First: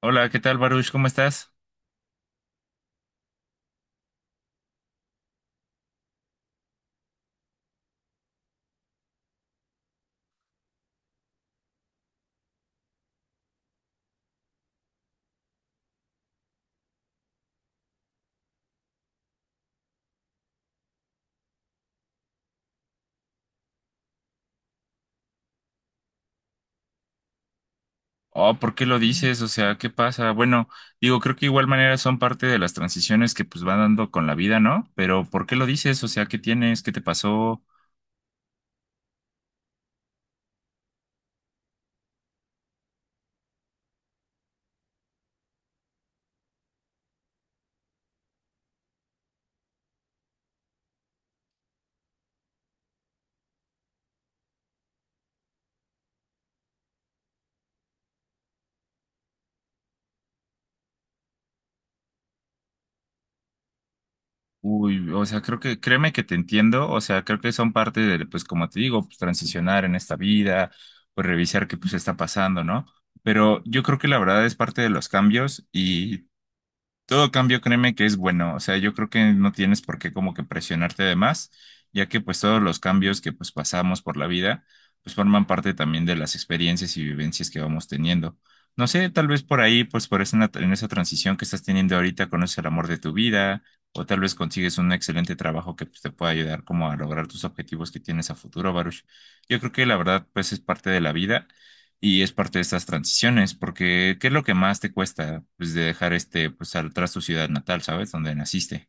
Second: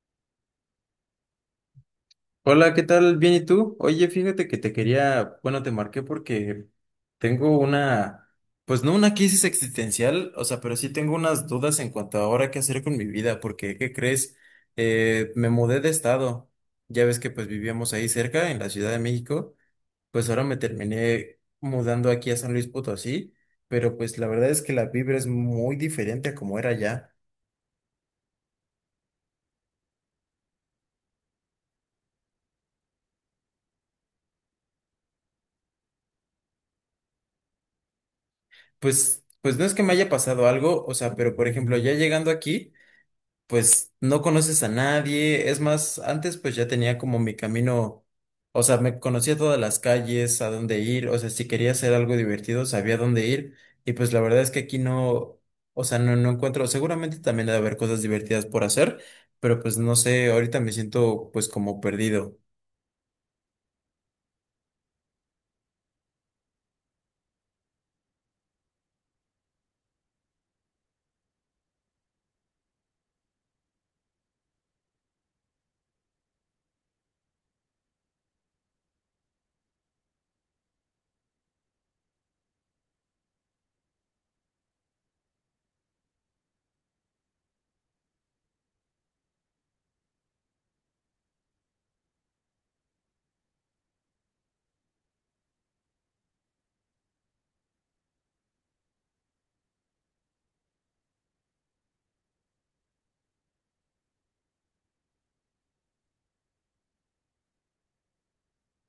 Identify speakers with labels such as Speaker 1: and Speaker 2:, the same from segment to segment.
Speaker 1: Hola, ¿qué tal, Baruch? ¿Cómo estás?
Speaker 2: Hola, ¿qué tal? Bien, ¿y tú? Oye, fíjate que te quería, bueno, te marqué porque tengo una, pues no una crisis existencial, o sea, pero sí tengo unas dudas en cuanto a ahora qué hacer con mi vida, porque, ¿qué crees? Me mudé de estado, ya ves que pues vivíamos ahí cerca, en la Ciudad de México, pues ahora me terminé mudando aquí a San Luis Potosí, pero pues la verdad es que la vibra es muy diferente a como era allá.
Speaker 1: Oh, ¿por qué lo dices? O sea, ¿qué pasa? Bueno, digo, creo que igual manera son parte de las transiciones que pues van dando con la vida, ¿no? Pero ¿por qué lo dices? O sea, ¿qué tienes? ¿Qué te pasó?
Speaker 2: Pues no es que me haya pasado algo, o sea, pero por ejemplo, ya llegando aquí, pues no conoces a nadie. Es más, antes pues ya tenía como mi camino, o sea, me conocía todas las calles, a dónde ir, o sea, si quería hacer algo divertido, sabía dónde ir. Y pues la verdad es que aquí no, o sea, no encuentro, seguramente también debe haber cosas divertidas por hacer, pero pues no sé, ahorita me siento pues como perdido.
Speaker 1: Uy, o sea, creo que, créeme que te entiendo, o sea, creo que son parte de, pues como te digo, pues transicionar en esta vida, pues revisar qué pues está pasando, ¿no? Pero yo creo que la verdad es parte de los cambios y todo cambio, créeme que es bueno. O sea, yo creo que no tienes por qué como que presionarte de más, ya que pues todos los cambios que pues pasamos por la vida, pues forman parte también de las experiencias y vivencias que vamos teniendo. No sé, tal vez por ahí, pues por esa, en esa transición que estás teniendo ahorita, conoces el amor de tu vida, o tal vez consigues un excelente trabajo que pues, te pueda ayudar como a lograr tus objetivos que tienes a futuro, Baruch. Yo creo que la verdad, pues es parte de la vida y es parte de estas transiciones, porque ¿qué es lo que más te cuesta pues, de dejar este, pues, atrás tu ciudad natal, ¿sabes? Donde naciste.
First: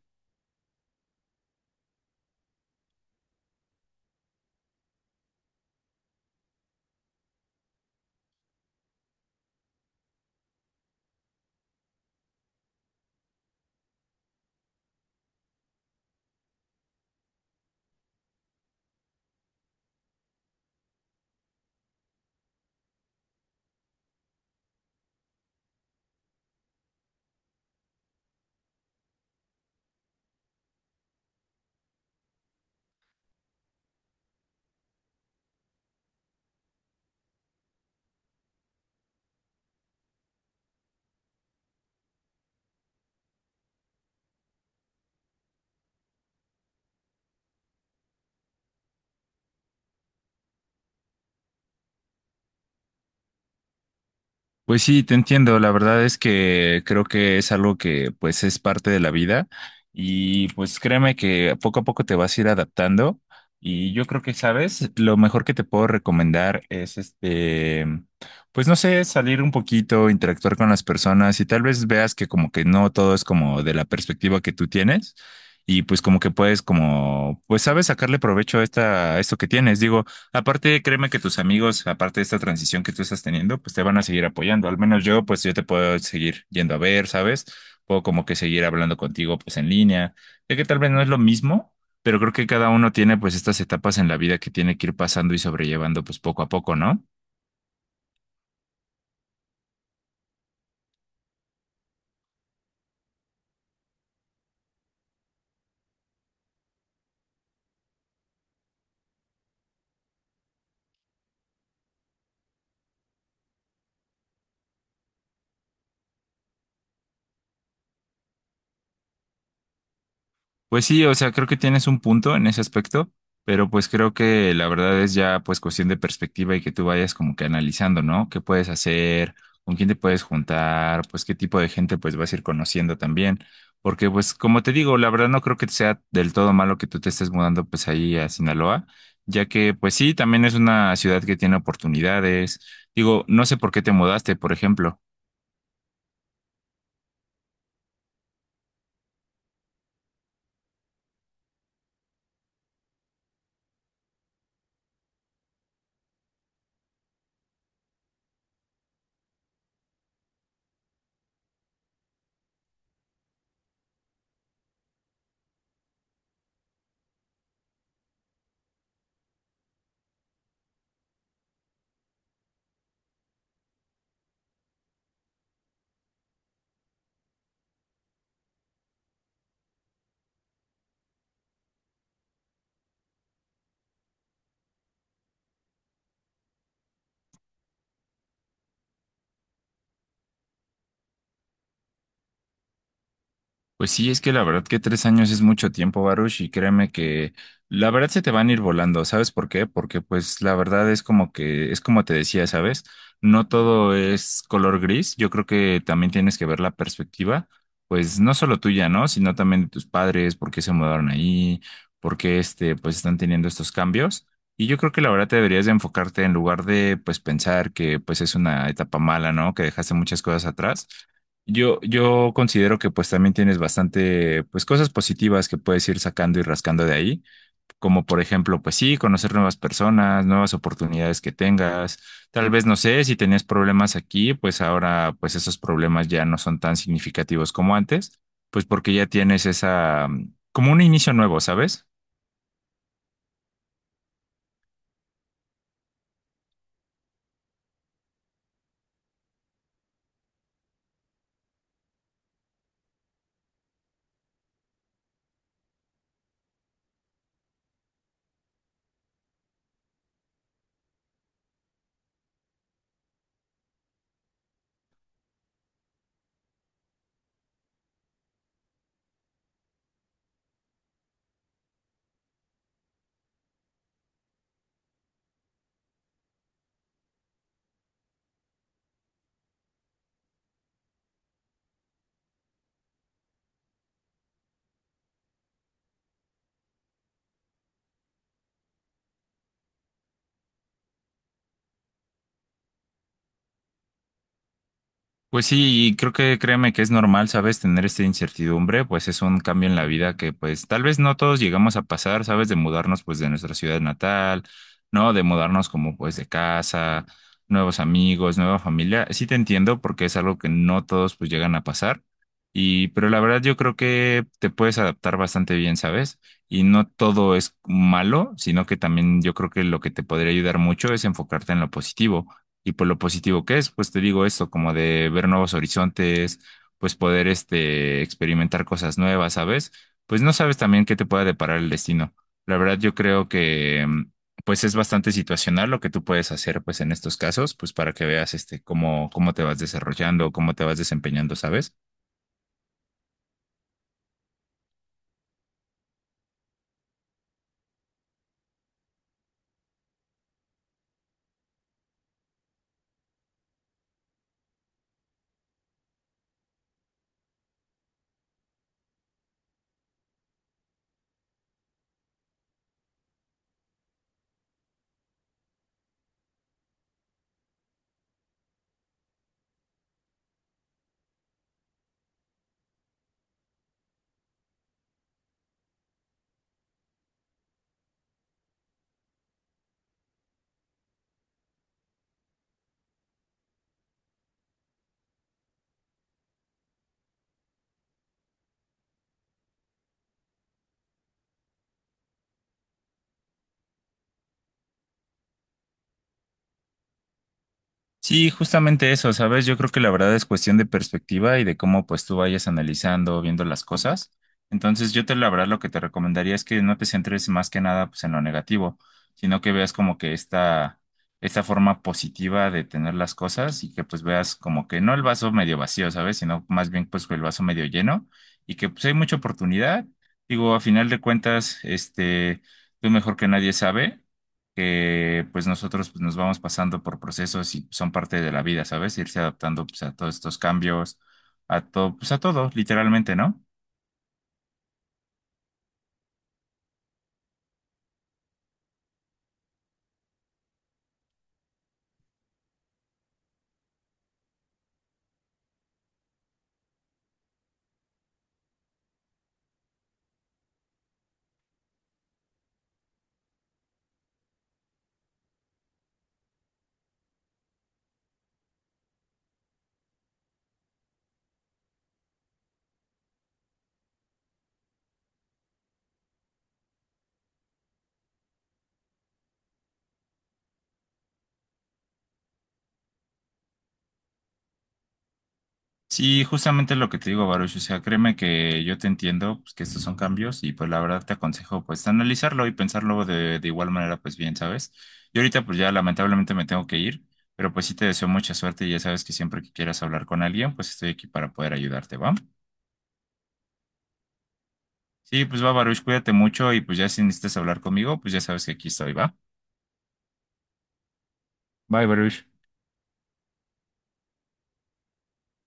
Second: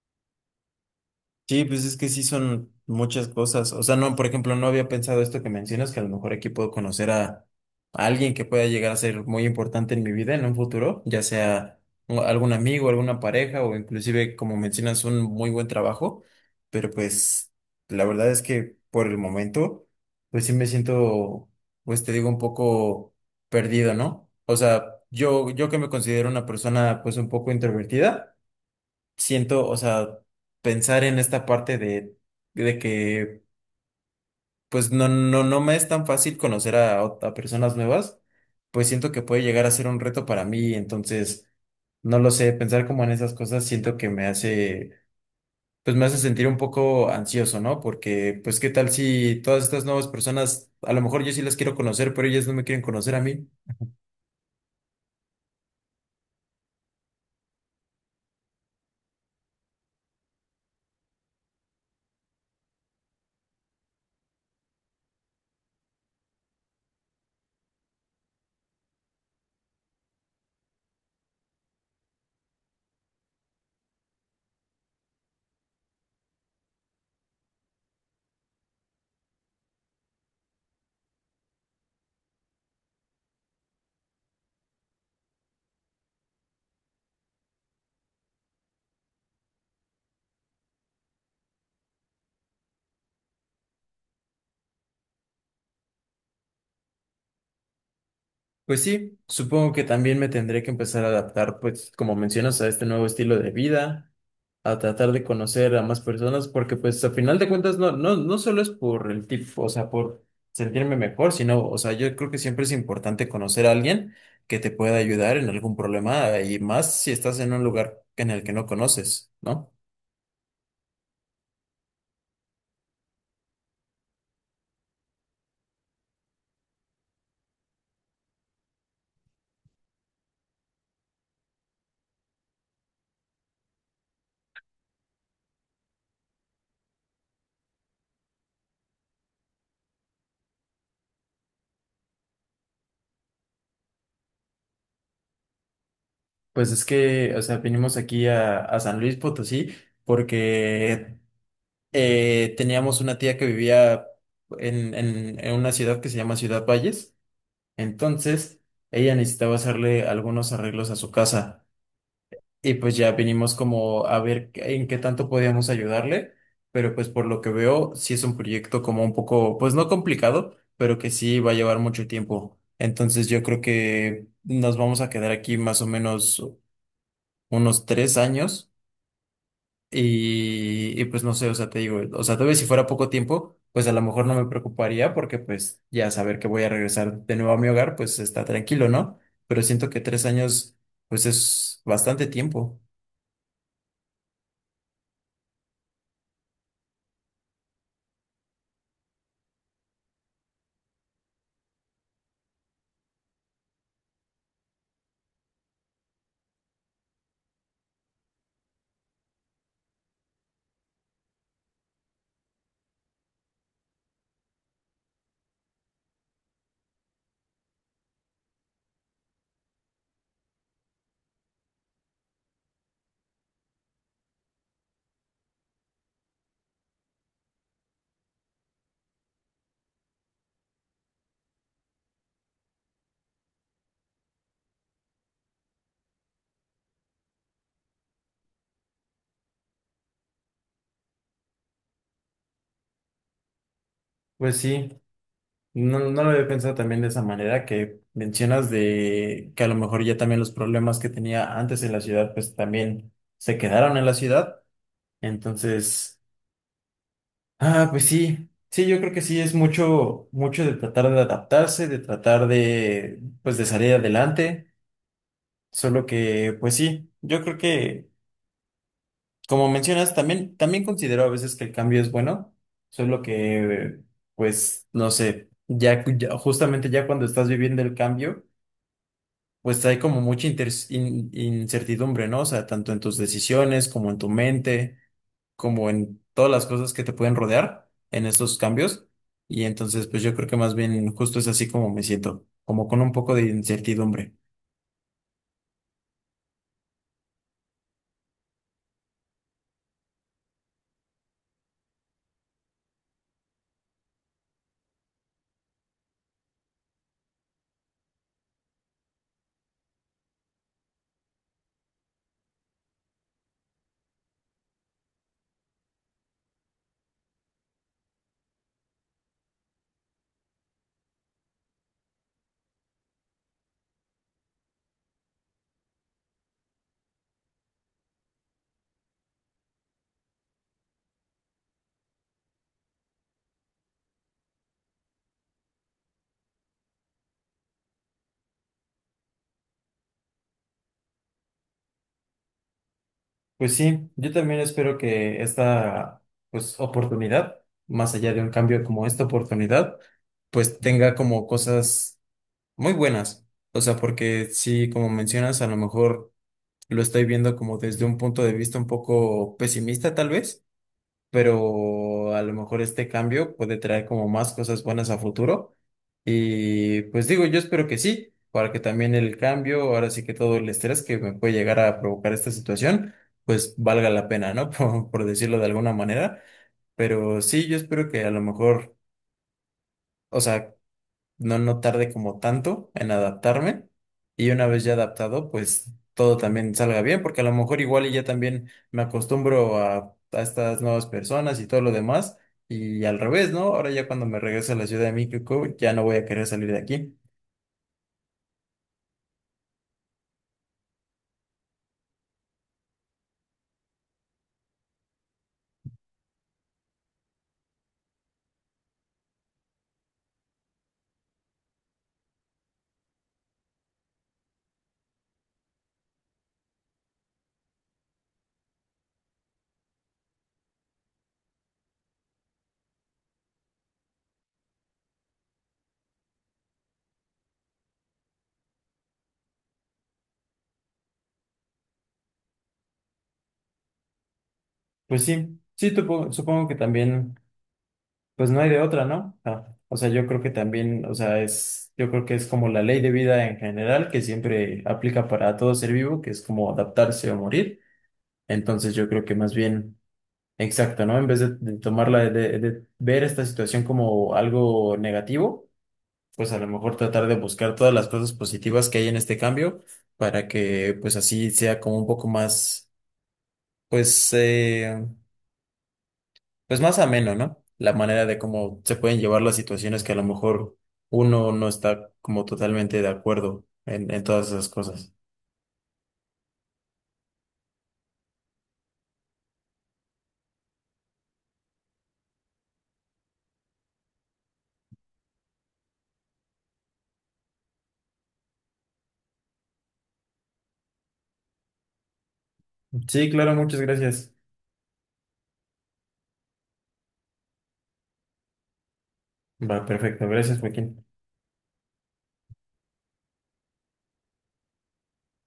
Speaker 2: Sí, pues es que sí son muchas cosas. O sea, no, por ejemplo, no había pensado esto que mencionas, que a lo mejor aquí puedo conocer a alguien que pueda llegar a ser muy importante en mi vida en un futuro, ya sea algún amigo, alguna pareja o inclusive, como mencionas, un muy buen trabajo. Pero pues la verdad es que por el momento, pues sí me siento, pues te digo, un poco perdido, ¿no? O sea, yo que me considero una persona pues un poco introvertida siento, o sea, pensar en esta parte de que, pues no me es tan fácil conocer a, a personas nuevas, pues siento que puede llegar a ser un reto para mí, entonces, no lo sé, pensar como en esas cosas siento que me hace, pues me hace sentir un poco ansioso, ¿no? Porque, pues, ¿qué tal si todas estas nuevas personas, a lo mejor yo sí las quiero conocer, pero ellas no me quieren conocer a mí?
Speaker 1: Pues sí, te entiendo. La verdad es que creo que es algo que pues es parte de la vida y pues créeme que poco a poco te vas a ir adaptando y yo creo que, sabes, lo mejor que te puedo recomendar es este, pues no sé, salir un poquito, interactuar con las personas y tal vez veas que como que no todo es como de la perspectiva que tú tienes y pues como que puedes como, pues sabes, sacarle provecho a esta, a esto que tienes. Digo, aparte, créeme que tus amigos, aparte de esta transición que tú estás teniendo, pues te van a seguir apoyando. Al menos yo, pues yo te puedo seguir yendo a ver, ¿sabes? Puedo como que seguir hablando contigo, pues en línea. Sé que tal vez no es lo mismo, pero creo que cada uno tiene pues estas etapas en la vida que tiene que ir pasando y sobrellevando pues poco a poco, ¿no?
Speaker 2: Pues sí, supongo que también me tendré que empezar a adaptar, pues como mencionas, a este nuevo estilo de vida, a tratar de conocer a más personas, porque pues a final de cuentas no, no solo es por el tipo, o sea, por sentirme mejor, sino, o sea, yo creo que siempre es importante conocer a alguien que te pueda ayudar en algún problema, y más si estás en un lugar en el que no conoces, ¿no?
Speaker 1: Pues sí, o sea, creo que tienes un punto en ese aspecto, pero pues creo que la verdad es ya pues cuestión de perspectiva y que tú vayas como que analizando, ¿no? ¿Qué puedes hacer? ¿Con quién te puedes juntar? Pues qué tipo de gente pues vas a ir conociendo también. Porque pues como te digo, la verdad no creo que sea del todo malo que tú te estés mudando pues ahí a Sinaloa, ya que pues sí, también es una ciudad que tiene oportunidades. Digo, no sé por qué te mudaste, por ejemplo.
Speaker 2: Pues es que, o sea, vinimos aquí a San Luis Potosí porque teníamos una tía que vivía en una ciudad que se llama Ciudad Valles. Entonces, ella necesitaba hacerle algunos arreglos a su casa. Y pues ya vinimos como a ver en qué tanto podíamos ayudarle. Pero pues por lo que veo, sí es un proyecto como un poco, pues no complicado, pero que sí va a llevar mucho tiempo. Entonces yo creo que nos vamos a quedar aquí más o menos unos 3 años y pues no sé, o sea, te digo, o sea, tal vez si fuera poco tiempo, pues a lo mejor no me preocuparía porque pues ya saber que voy a regresar de nuevo a mi hogar, pues está tranquilo, ¿no? Pero siento que 3 años, pues es bastante tiempo.
Speaker 1: Pues sí, es que la verdad que 3 años es mucho tiempo, Baruch, y créeme que la verdad se te van a ir volando, ¿sabes por qué? Porque pues la verdad es como que, es como te decía, ¿sabes? No todo es color gris, yo creo que también tienes que ver la perspectiva, pues no solo tuya, ¿no? Sino también de tus padres, por qué se mudaron ahí, por qué este, pues están teniendo estos cambios. Y yo creo que la verdad te deberías de enfocarte en lugar de pues pensar que pues es una etapa mala, ¿no? Que dejaste muchas cosas atrás. Yo considero que pues también tienes bastante pues cosas positivas que puedes ir sacando y rascando de ahí, como por ejemplo pues sí, conocer nuevas personas, nuevas oportunidades que tengas, tal vez no sé, si tenías problemas aquí, pues ahora pues esos problemas ya no son tan significativos como antes, pues porque ya tienes esa como un inicio nuevo, ¿sabes?
Speaker 2: Pues sí, no lo había pensado también de esa manera que mencionas de que a lo mejor ya también los problemas que tenía antes en la ciudad, pues también se quedaron en la ciudad. Entonces... Ah, pues sí, sí, yo creo que sí es mucho, mucho de tratar de adaptarse, de tratar de, pues de salir adelante, solo que, pues sí, yo creo que, como mencionas, también, también considero a veces que el cambio es bueno, solo que, pues, no sé, ya, justamente ya cuando estás viviendo el cambio, pues hay como mucha incertidumbre, ¿no? O sea, tanto en tus decisiones como en tu mente, como en todas las cosas que te pueden rodear en estos cambios. Y entonces, pues yo creo que más bien justo es así como me siento, como con un poco de incertidumbre.
Speaker 1: Pues sí, y creo que créeme que es normal, ¿sabes? Tener esta incertidumbre, pues es un cambio en la vida que pues tal vez no todos llegamos a pasar, ¿sabes? De mudarnos pues de nuestra ciudad natal, ¿no? De mudarnos como pues de casa, nuevos amigos, nueva familia. Sí te entiendo porque es algo que no todos pues llegan a pasar. Y pero la verdad yo creo que te puedes adaptar bastante bien, ¿sabes? Y no todo es malo, sino que también yo creo que lo que te podría ayudar mucho es enfocarte en lo positivo y por lo positivo que es, pues te digo esto, como de ver nuevos horizontes, pues poder este experimentar cosas nuevas, ¿sabes? Pues no sabes también qué te pueda deparar el destino. La verdad, yo creo que pues es bastante situacional lo que tú puedes hacer pues en estos casos, pues para que veas este cómo te vas desarrollando, cómo te vas desempeñando, ¿sabes?
Speaker 2: Pues sí, yo también espero que esta, pues, oportunidad, más allá de un cambio como esta oportunidad, pues tenga como cosas muy buenas. O sea, porque sí, como mencionas, a lo mejor lo estoy viendo como desde un punto de vista un poco pesimista tal vez, pero a lo mejor este cambio puede traer como más cosas buenas a futuro. Y pues digo, yo espero que sí, para que también el cambio, ahora sí que todo el estrés que me puede llegar a provocar esta situación, pues valga la pena, ¿no? Por decirlo de alguna manera. Pero sí, yo espero que a lo mejor, o sea, no tarde como tanto en adaptarme y una vez ya adaptado, pues todo también salga bien, porque a lo mejor igual y ya también me acostumbro a estas nuevas personas y todo lo demás y al revés, ¿no? Ahora ya cuando me regrese a la Ciudad de México ya no voy a querer salir de aquí.
Speaker 1: Sí, justamente eso, ¿sabes? Yo creo que la verdad es cuestión de perspectiva y de cómo pues tú vayas analizando, viendo las cosas. Entonces yo te la verdad lo que te recomendaría es que no te centres más que nada pues en lo negativo, sino que veas como que esta forma positiva de tener las cosas y que pues veas como que no el vaso medio vacío, ¿sabes? Sino más bien pues el vaso medio lleno y que pues hay mucha oportunidad. Digo, a final de cuentas, este, tú mejor que nadie sabe que pues nosotros pues, nos vamos pasando por procesos y son parte de la vida, ¿sabes? Irse adaptando pues, a todos estos cambios, a todo, pues a todo, literalmente, ¿no?
Speaker 2: Pues sí, sí, supongo que también, pues no hay de otra, ¿no? Ah, o sea, yo creo que también, o sea, es, yo creo que es como la ley de vida en general que siempre aplica para todo ser vivo, que es como adaptarse o morir. Entonces yo creo que más bien... Exacto, ¿no? En vez de tomarla, de ver esta situación como algo negativo, pues a lo mejor tratar de buscar todas las cosas positivas que hay en este cambio para que pues así sea como un poco más, pues, pues más ameno, ¿no? La manera de cómo se pueden llevar las situaciones que a lo mejor uno no está como totalmente de acuerdo en todas esas cosas.
Speaker 1: Sí, justamente lo que te digo, Baruch, o sea, créeme que yo te entiendo, pues que estos son cambios y pues la verdad te aconsejo pues analizarlo y pensarlo de igual manera pues bien, ¿sabes? Y ahorita pues ya lamentablemente me tengo que ir, pero pues sí te deseo mucha suerte y ya sabes que siempre que quieras hablar con alguien pues estoy aquí para poder ayudarte, ¿va?
Speaker 2: Sí, claro, muchas gracias.
Speaker 1: Sí, pues va, Baruch, cuídate mucho y pues ya si necesitas hablar conmigo, pues ya sabes que aquí estoy, ¿va?
Speaker 2: Va, perfecto. Gracias, Joaquín.
Speaker 1: Bye, Baruch.